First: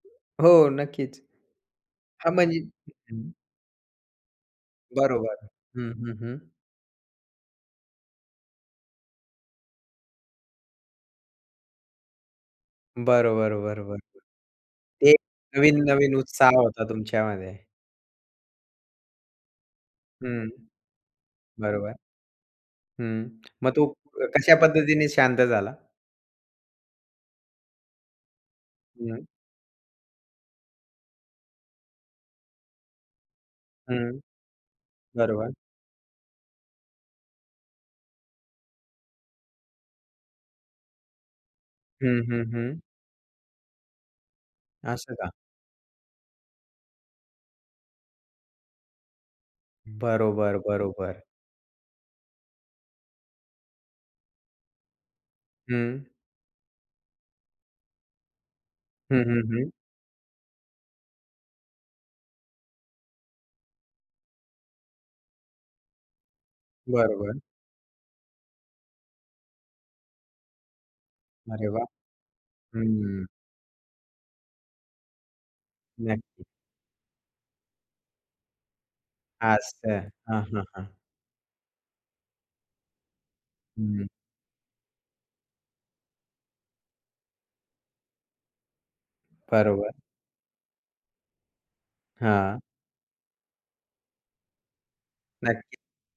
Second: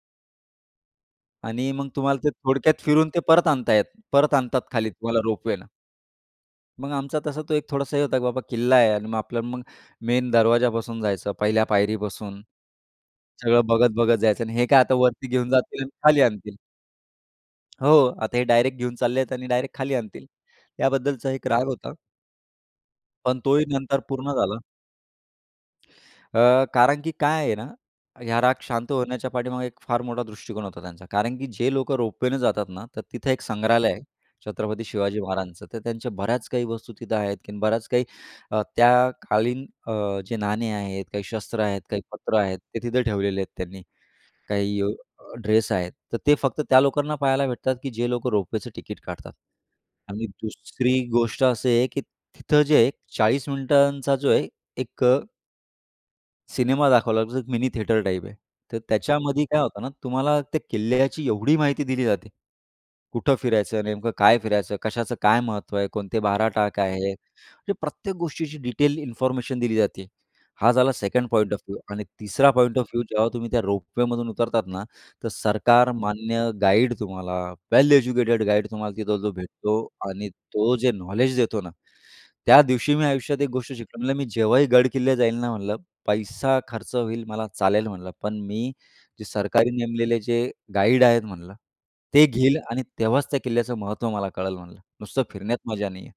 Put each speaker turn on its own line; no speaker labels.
हो, नक्कीच.
आणि मग तुम्हाला ते
हां म्हणजे
थोडक्यात फिरून ते
हं.
परत आताहेत. परत आणतात खाली तुम्हाला
बरोबर.
रोपवेला.
हं, हं, हं.
मग आमचा तसा तो एक थोडासा हे होता, की बाबा किल्ला आहे आणि मग आपल्याला मग मेन दरवाज्यापासून जायचं पहिल्या पायरीपासून
बरोबर,
सगळं बघत,
बरोबर.
बघत जायचं आणि हे काय आता
ते
वरती घेऊन जातील आणि
नवीन-नवीन
खाली
उत्साह
आणतील.
होता तुमच्यामध्ये.
हो. आता हे डायरेक्ट घेऊन चाललेत आणि डायरेक्ट खाली आणतील.
हं.
याबद्दलचा एक राग होता
बरोबर. हं.
पण तोही
मग तू
नंतर पूर्ण
कशा
झाला.
पद्धतीने शांत झाला?
अ, कारण की काय आहे ना, ह्या राग शांत
हं.
होण्याच्या पाठीमागे एक फार मोठा दृष्टिकोन होता त्यांचा. कारण की जे लोकं रोपवेने जातात ना, तर तिथं एक संग्रहालय आहे,
हं.
छत्रपती शिवाजी
बरोबर.
महाराजांचं. तर त्यांच्या बऱ्याच काही वस्तु तिथं आहेत, की बऱ्याच काही अ, त्या कालीन अ, जे नाणे आहेत, काही शस्त्र आहेत, काही
हं,
पत्र
हं,
आहेत, ते
हं.
तिथं ठेवलेले आहेत त्यांनी. काही अ,
असं का.
ड्रेस आहेत तर ते फक्त त्या लोकांना पाहायला भेटतात, की जे लोकं रोपवेचं तिकीट काढतात. आणि
बरोबर,
दुसरी
बरोबर.
गोष्ट अशी आहे की तिथं जे आहे 40 मिनिटांचा जे आहे एक अ
हं.
सिनेमा दाखवला जातो. मिनी थिएटर टाइप आहे. तर
हं, हं,
त्याच्यामध्ये काय
हं.
होतं ना, तुम्हाला त्या किल्ल्याची एवढी माहिती दिली जाते. कुठं फिरायचं, नेमकं काय फिरायचं कशाचं काय महत्त्व आहे. कोणते 12 टाक आहे.
बरोबर.
म्हणजे प्रत्येक गोष्टीची डिटेल इन्फॉर्मेशन दिली जाते. हा झाला सेकंड पॉइंट ऑफ
अरे
व्ह्यू
वाह!
आणि तिसरा पॉइंट ऑफ
हं,
व्ह्यू
हं.
जेव्हा तुम्ही त्या रोपवेमधून उतरतात ना, तर सरकार
नक्कीच.
मान्य गाईड तुम्हाला वेल एज्युकेटेड गाईड तुम्हाला तिथं जो भेटतो
असं.
आणि
हां, हां,
तो
हां.
जे नॉलेज देतो ना, त्या दिवशी मी आयुष्यात एक गोष्ट शिकलो
हं.
म्हटलं, "मी जेव्हाही गडकिल्ले जाईल ना," म्हटलं, "पैसा खर्च होईल मला चालेल," म्हणलं, "पण मी जे सरकारी
बरोबर.
नेमलेले जे गाईड आहेत," म्हटलं. "ते घेईल
हां.
आणि तेव्हाच त्या किल्ल्याचं महत्व मला कळेल," म्हणलं, "नुसतं फिरण्यात
नक्कीच.
मजा नाहीये."